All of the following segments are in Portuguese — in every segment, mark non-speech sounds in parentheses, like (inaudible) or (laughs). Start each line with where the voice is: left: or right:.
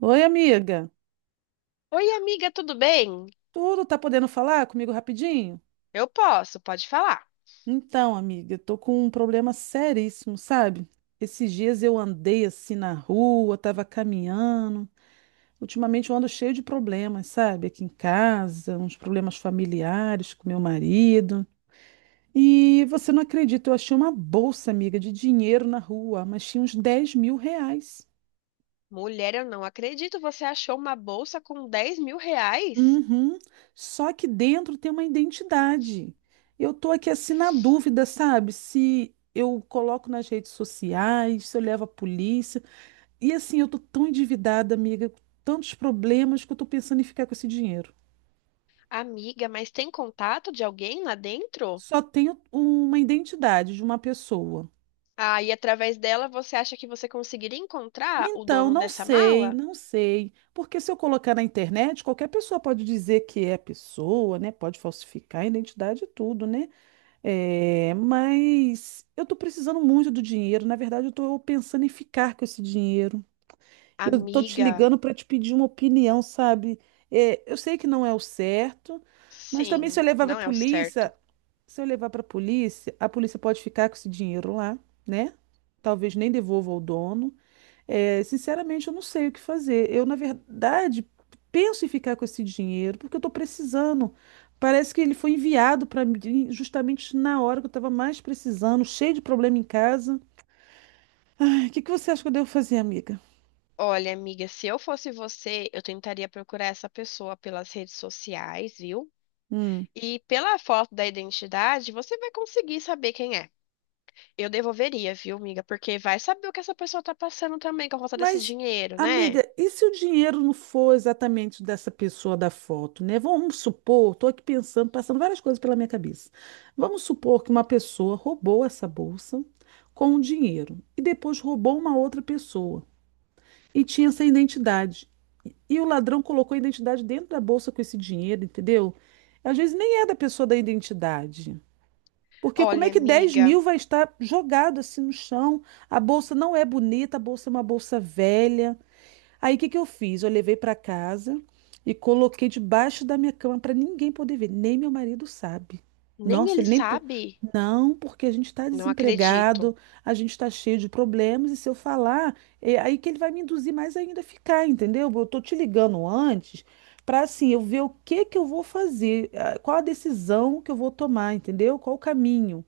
right: Oi, amiga.
left: Oi, amiga, tudo bem?
right: Tudo tá podendo falar comigo rapidinho?
left: Eu posso, pode falar.
right: Então, amiga, tô com um problema seríssimo, sabe? Esses dias eu andei assim na rua, tava caminhando. Ultimamente eu ando cheio de problemas, sabe? Aqui em casa, uns problemas familiares com meu marido. E você não acredita, eu achei uma bolsa, amiga, de dinheiro na rua, mas tinha uns R$ 10.000.
left: Mulher, eu não acredito, você achou uma bolsa com R$ 10.000?
right: Uhum. Só que dentro tem uma identidade. Eu tô aqui assim na dúvida, sabe? Se eu coloco nas redes sociais, se eu levo a polícia. E assim, eu tô tão endividada, amiga, com tantos problemas que eu tô pensando em ficar com esse dinheiro.
left: Amiga, mas tem contato de alguém lá dentro?
right: Só tenho uma identidade de uma pessoa.
left: Ah, e através dela você acha que você conseguiria encontrar o
right: Então,
left: dono
right: não
left: dessa
right: sei,
left: mala?
right: não sei. Porque se eu colocar na internet, qualquer pessoa pode dizer que é a pessoa, né? Pode falsificar a identidade e tudo, né? É, mas eu tô precisando muito do dinheiro. Na verdade, eu tô pensando em ficar com esse dinheiro. Eu tô te
left: Amiga,
right: ligando para te pedir uma opinião, sabe? É, eu sei que não é o certo, mas também se eu
left: sim,
right: levar para
left: não é o
right: polícia,
left: certo.
right: se eu levar para polícia, a polícia pode ficar com esse dinheiro lá, né? Talvez nem devolva ao dono. É, sinceramente, eu não sei o que fazer. Eu, na verdade, penso em ficar com esse dinheiro porque eu estou precisando. Parece que ele foi enviado para mim justamente na hora que eu estava mais precisando, cheio de problema em casa. Ai, o que que você acha que eu devo fazer, amiga?
left: Olha, amiga, se eu fosse você, eu tentaria procurar essa pessoa pelas redes sociais, viu?
right: Hum.
left: E pela foto da identidade, você vai conseguir saber quem é. Eu devolveria, viu, amiga? Porque vai saber o que essa pessoa tá passando também com a volta desse
right: Mas,
left: dinheiro, né?
right: amiga, e se o dinheiro não for exatamente dessa pessoa da foto, né? Vamos supor, estou aqui pensando, passando várias coisas pela minha cabeça. Vamos supor que uma pessoa roubou essa bolsa com o dinheiro e depois roubou uma outra pessoa. E tinha essa identidade. E o ladrão colocou a identidade dentro da bolsa com esse dinheiro, entendeu? Às vezes nem é da pessoa da identidade. Porque como
left: Olha,
right: é que dez
left: amiga,
right: mil vai estar jogado assim no chão? A bolsa não é bonita, a bolsa é uma bolsa velha. Aí o que que eu fiz? Eu levei para casa e coloquei debaixo da minha cama para ninguém poder ver, nem meu marido sabe.
left: nem
right: Nossa,
left: ele
right: ele nem po-
left: sabe?
right: Não, porque a gente está
left: Não acredito.
right: desempregado, a gente está cheio de problemas, e se eu falar, é aí que ele vai me induzir mais ainda a ficar, entendeu? Eu tô te ligando antes para assim, eu ver o que que eu vou fazer, qual a decisão que eu vou tomar, entendeu? Qual o caminho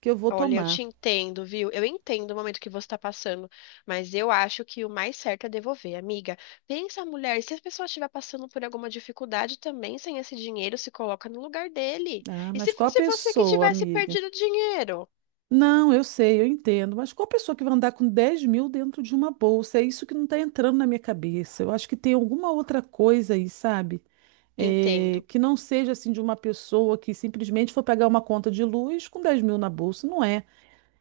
right: que eu vou
left: Olha, eu
right: tomar.
left: te entendo, viu? Eu entendo o momento que você tá passando, mas eu acho que o mais certo é devolver, amiga. Pensa, mulher, se a pessoa estiver passando por alguma dificuldade também sem esse dinheiro, se coloca no lugar dele.
right: Ah,
left: E
right: mas
left: se
right: qual a
left: fosse você que
right: pessoa,
left: tivesse
right: amiga?
left: perdido o dinheiro?
right: Não, eu sei, eu entendo, mas qual pessoa que vai andar com 10.000 dentro de uma bolsa? É isso que não está entrando na minha cabeça. Eu acho que tem alguma outra coisa aí, sabe? É,
left: Entendo.
right: que não seja assim de uma pessoa que simplesmente for pegar uma conta de luz com 10.000 na bolsa. Não é.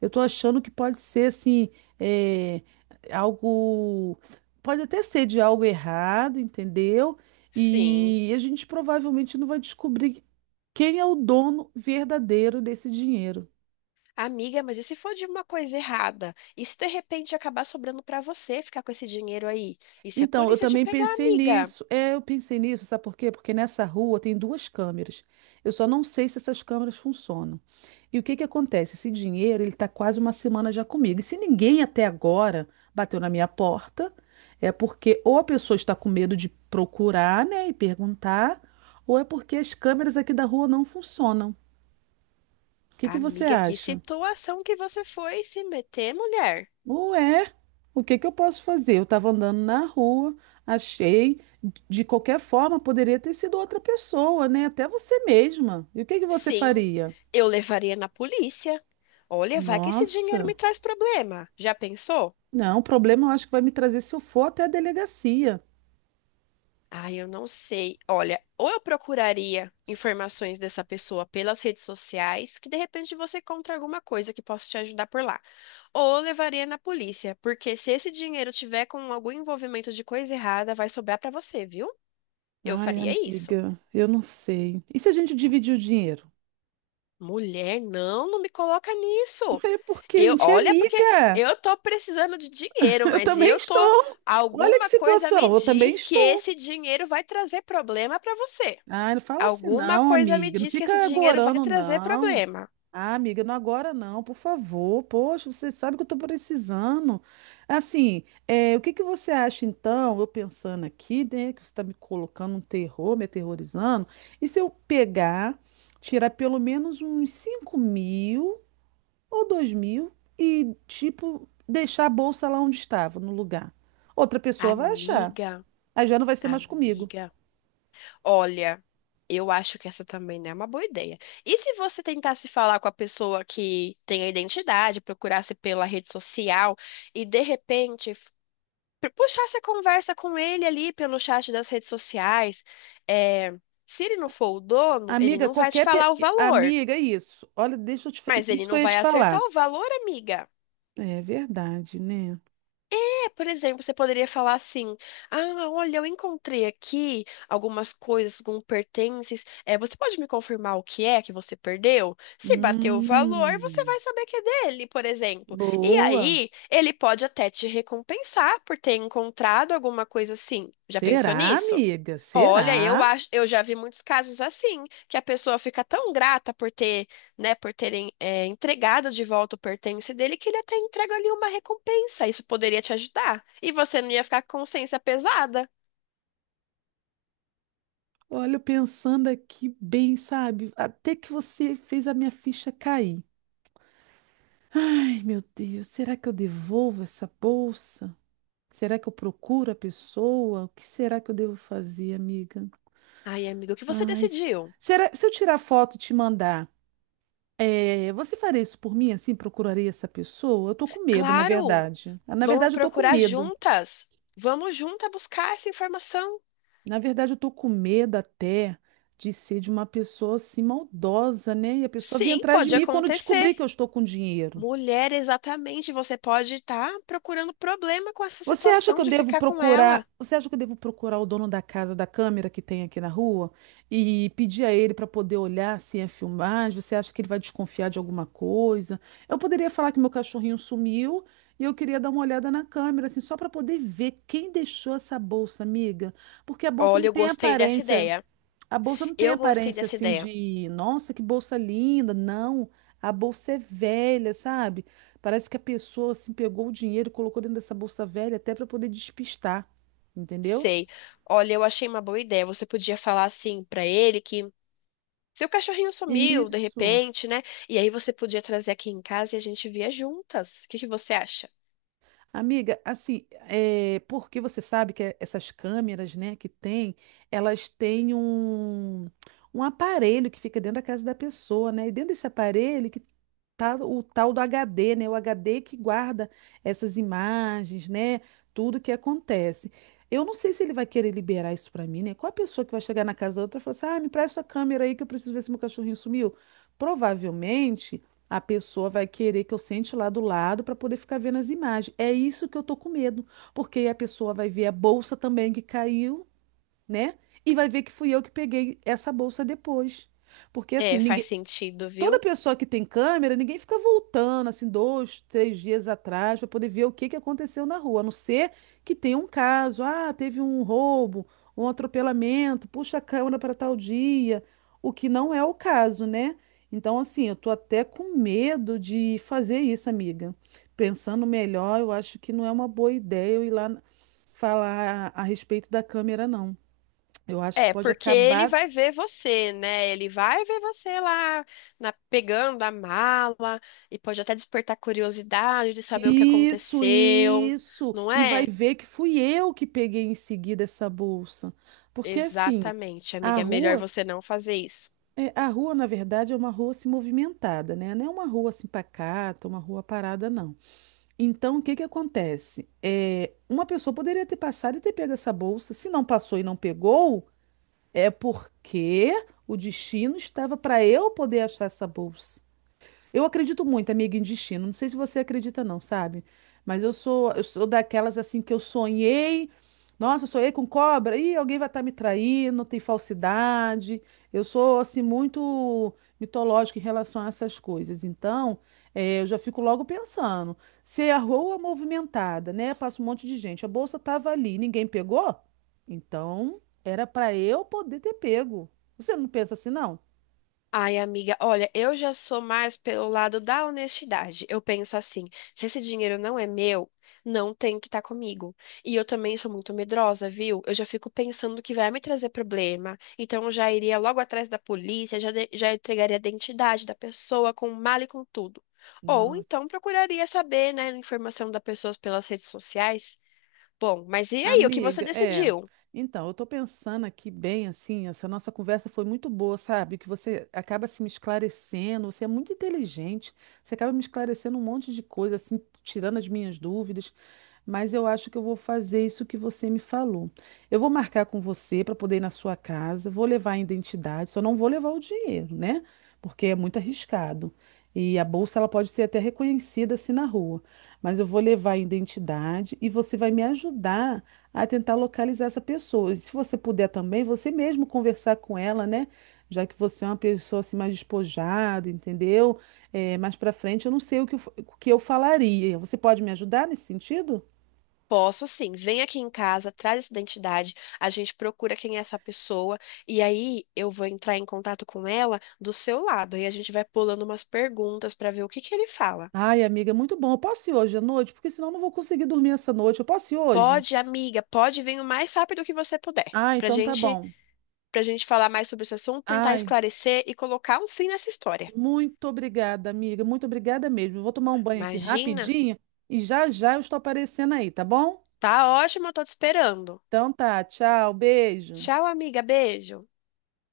right: Eu estou achando que pode ser assim, é, algo. Pode até ser de algo errado, entendeu?
left: Sim.
right: E a gente provavelmente não vai descobrir quem é o dono verdadeiro desse dinheiro.
left: Amiga, mas e se for de uma coisa errada? E se de repente acabar sobrando pra você ficar com esse dinheiro aí? E se a
right: Então, eu
left: polícia te
right: também
left: pegar,
right: pensei
left: amiga?
right: nisso. É, eu pensei nisso, sabe por quê? Porque nessa rua tem duas câmeras. Eu só não sei se essas câmeras funcionam. E o que que acontece? Esse dinheiro, ele tá quase uma semana já comigo. E se ninguém até agora bateu na minha porta, é porque ou a pessoa está com medo de procurar, né, e perguntar, ou é porque as câmeras aqui da rua não funcionam. O que que você
left: Amiga, que
right: acha?
left: situação que você foi se meter, mulher?
right: Ué, o que que eu posso fazer? Eu estava andando na rua, achei, de qualquer forma, poderia ter sido outra pessoa, né? Até você mesma. E o que que você
left: Sim,
right: faria?
left: eu levaria na polícia. Olha, vai que esse dinheiro
right: Nossa,
left: me traz problema. Já pensou?
right: não, o problema eu acho que vai me trazer se eu for até a delegacia.
left: Ah, eu não sei. Olha, ou eu procuraria informações dessa pessoa pelas redes sociais, que de repente você encontra alguma coisa que possa te ajudar por lá. Ou eu levaria na polícia, porque se esse dinheiro tiver com algum envolvimento de coisa errada, vai sobrar pra você, viu? Eu
right: Ai,
left: faria isso.
right: amiga, eu não sei. E se a gente dividir o dinheiro?
left: Mulher, não, não me coloca nisso.
right: É porque a
left: Eu,
right: gente é
left: olha, porque
right: amiga.
left: eu tô precisando de dinheiro,
right: (laughs) Eu
left: mas
right: também
left: eu tô,
right: estou. Olha que
left: alguma coisa me
right: situação, eu também
left: diz que
right: estou.
left: esse dinheiro vai trazer problema pra você.
right: Ah, não fala assim,
left: Alguma
right: não,
left: coisa me
right: amiga. Não
left: diz que esse
right: fica
left: dinheiro vai
right: agorando,
left: trazer
right: não.
left: problema.
right: Ah, amiga, não agora não, por favor. Poxa, você sabe que eu estou precisando. Assim, o que que você acha então? Eu pensando aqui, né, que você está me colocando um terror, me aterrorizando. E se eu pegar, tirar pelo menos uns 5.000 ou 2.000 e, tipo, deixar a bolsa lá onde estava, no lugar? Outra pessoa vai achar.
left: Amiga,
right: Aí já não vai ser mais comigo.
left: amiga, olha, eu acho que essa também não é uma boa ideia. E se você tentasse falar com a pessoa que tem a identidade, procurasse pela rede social e de repente puxasse a conversa com ele ali pelo chat das redes sociais? É, se ele não for o dono, ele
right: Amiga,
left: não vai te
right: qualquer.
left: falar
right: pe-
left: o valor,
right: Amiga, é isso. Olha, deixa eu te. Fa-
left: mas ele
right: Isso que eu
left: não
right: ia te
left: vai acertar
right: falar.
left: o valor, amiga.
right: É verdade, né?
left: É, por exemplo, você poderia falar assim: Ah, olha, eu encontrei aqui algumas coisas, alguns pertences. É, você pode me confirmar o que é que você perdeu? Se bater o valor, você
right: Hum,
left: vai saber que é dele, por exemplo. E
right: boa.
left: aí, ele pode até te recompensar por ter encontrado alguma coisa assim. Já pensou
right: Será,
left: nisso?
right: amiga?
left: Olha, eu
right: Será?
left: acho, eu já vi muitos casos assim, que a pessoa fica tão grata por ter, né, por terem entregado de volta o pertence dele que ele até entrega ali uma recompensa. Isso poderia te ajudar. E você não ia ficar com consciência pesada.
right: Olha, eu pensando aqui bem, sabe? Até que você fez a minha ficha cair. Ai, meu Deus, será que eu devolvo essa bolsa? Será que eu procuro a pessoa? O que será que eu devo fazer, amiga?
left: Ai, amigo, o que você
right: Ai,
left: decidiu?
right: será, se eu tirar foto e te mandar, você faria isso por mim, assim, procuraria essa pessoa? Eu tô com medo, na
left: Claro,
right: verdade. Na
left: vamos
right: verdade, eu tô com
left: procurar
right: medo.
left: juntas. Vamos juntas buscar essa informação.
right: Na verdade, eu tô com medo até de ser de uma pessoa assim maldosa, né? E a pessoa vir
left: Sim,
right: atrás de
left: pode
right: mim quando descobrir
left: acontecer.
right: que eu estou com dinheiro.
left: Mulher, exatamente, você pode estar procurando problema com essa
right: Você acha que
left: situação
right: eu
left: de
right: devo
left: ficar com
right: procurar?
left: ela.
right: Você acha que eu devo procurar o dono da casa da câmera que tem aqui na rua e pedir a ele para poder olhar se é filmagem? Você acha que ele vai desconfiar de alguma coisa? Eu poderia falar que meu cachorrinho sumiu e eu queria dar uma olhada na câmera, assim, só para poder ver quem deixou essa bolsa, amiga, porque a bolsa não
left: Olha, eu
right: tem
left: gostei dessa
right: aparência.
left: ideia.
right: A bolsa não tem
left: Eu gostei
right: aparência
left: dessa
right: assim
left: ideia.
right: de, nossa, que bolsa linda. Não, a bolsa é velha, sabe? Parece que a pessoa assim pegou o dinheiro e colocou dentro dessa bolsa velha até para poder despistar, entendeu?
left: Sei. Olha, eu achei uma boa ideia. Você podia falar assim pra ele que seu cachorrinho sumiu de
right: Isso.
left: repente, né? E aí você podia trazer aqui em casa e a gente via juntas. O que que você acha?
right: Amiga, assim, porque você sabe que essas câmeras, né, que tem, elas têm um aparelho que fica dentro da casa da pessoa, né? E dentro desse aparelho que tá o tal do HD, né? O HD que guarda essas imagens, né? Tudo que acontece. Eu não sei se ele vai querer liberar isso pra mim, né? Qual a pessoa que vai chegar na casa da outra e falar assim, ah, me presta sua câmera aí que eu preciso ver se meu cachorrinho sumiu? Provavelmente. A pessoa vai querer que eu sente lá do lado para poder ficar vendo as imagens. É isso que eu tô com medo, porque aí a pessoa vai ver a bolsa também que caiu, né? E vai ver que fui eu que peguei essa bolsa depois. Porque assim,
left: É, faz
right: ninguém.
left: sentido,
right: Toda
left: viu?
right: pessoa que tem câmera, ninguém fica voltando assim 2, 3 dias atrás para poder ver o que que aconteceu na rua, a não ser que tenha um caso, ah, teve um roubo, um atropelamento, puxa a câmera para tal dia, o que não é o caso, né? Então, assim, eu tô até com medo de fazer isso, amiga. Pensando melhor, eu acho que não é uma boa ideia eu ir lá falar a respeito da câmera, não. Eu acho que
left: É,
right: pode
left: porque ele
right: acabar.
left: vai ver você, né? Ele vai ver você lá pegando a mala e pode até despertar curiosidade de saber o que
right: Isso,
left: aconteceu,
right: isso.
left: não
right: E vai
left: é?
right: ver que fui eu que peguei em seguida essa bolsa. Porque assim,
left: Exatamente,
right: a
left: amiga. É melhor
right: rua,
left: você não fazer isso.
right: a rua na verdade é uma rua assim movimentada, né? Não é uma rua assim pacata, uma rua parada não. Então, o que que acontece? Uma pessoa poderia ter passado e ter pego essa bolsa. Se não passou e não pegou, é porque o destino estava para eu poder achar essa bolsa. Eu acredito muito, amiga, em destino. Não sei se você acredita, não, sabe? Mas eu sou daquelas assim que eu sonhei. Nossa, eu sonhei com cobra. Ih, alguém vai estar me traindo, tem falsidade. Eu sou assim muito mitológica em relação a essas coisas. Então, eu já fico logo pensando. Se a rua movimentada, né? Passa um monte de gente. A bolsa estava ali, ninguém pegou? Então, era para eu poder ter pego. Você não pensa assim, não?
left: Ai, amiga, olha, eu já sou mais pelo lado da honestidade. Eu penso assim, se esse dinheiro não é meu, não tem que estar comigo. E eu também sou muito medrosa, viu? Eu já fico pensando que vai me trazer problema. Então eu já iria logo atrás da polícia, já, já entregaria a identidade da pessoa com mala e com tudo. Ou então
right: Nossa.
left: procuraria saber, né, a informação da pessoa pelas redes sociais. Bom, mas e aí, o que você
right: Amiga, é.
left: decidiu?
right: Então, eu tô pensando aqui bem assim, essa nossa conversa foi muito boa, sabe? Que você acaba se me esclarecendo, você é muito inteligente, você acaba me esclarecendo um monte de coisa, assim, tirando as minhas dúvidas, mas eu acho que eu vou fazer isso que você me falou. Eu vou marcar com você para poder ir na sua casa, vou levar a identidade, só não vou levar o dinheiro, né? Porque é muito arriscado. E a bolsa ela pode ser até reconhecida assim na rua, mas eu vou levar a identidade e você vai me ajudar a tentar localizar essa pessoa. E se você puder também, você mesmo conversar com ela, né? Já que você é uma pessoa assim mais despojada, entendeu? Mais para frente, eu não sei o que o que eu falaria. Você pode me ajudar nesse sentido?
left: Posso sim. Vem aqui em casa, traz essa identidade, a gente procura quem é essa pessoa e aí eu vou entrar em contato com ela do seu lado e a gente vai pulando umas perguntas para ver o que que ele fala.
right: Ai, amiga, é muito bom. Eu posso ir hoje à noite? Porque senão eu não vou conseguir dormir essa noite. Eu posso ir hoje?
left: Pode, amiga, pode vir o mais rápido que você puder,
right: Ah, então tá bom.
left: pra gente falar mais sobre esse assunto, tentar
right: Ai,
left: esclarecer e colocar um fim nessa história.
right: muito obrigada, amiga. Muito obrigada mesmo. Eu vou tomar um banho aqui
left: Imagina?
right: rapidinho e já já eu estou aparecendo aí, tá bom?
left: Tá ótimo, eu tô te esperando.
right: Então tá, tchau, beijo.
left: Tchau, amiga, beijo.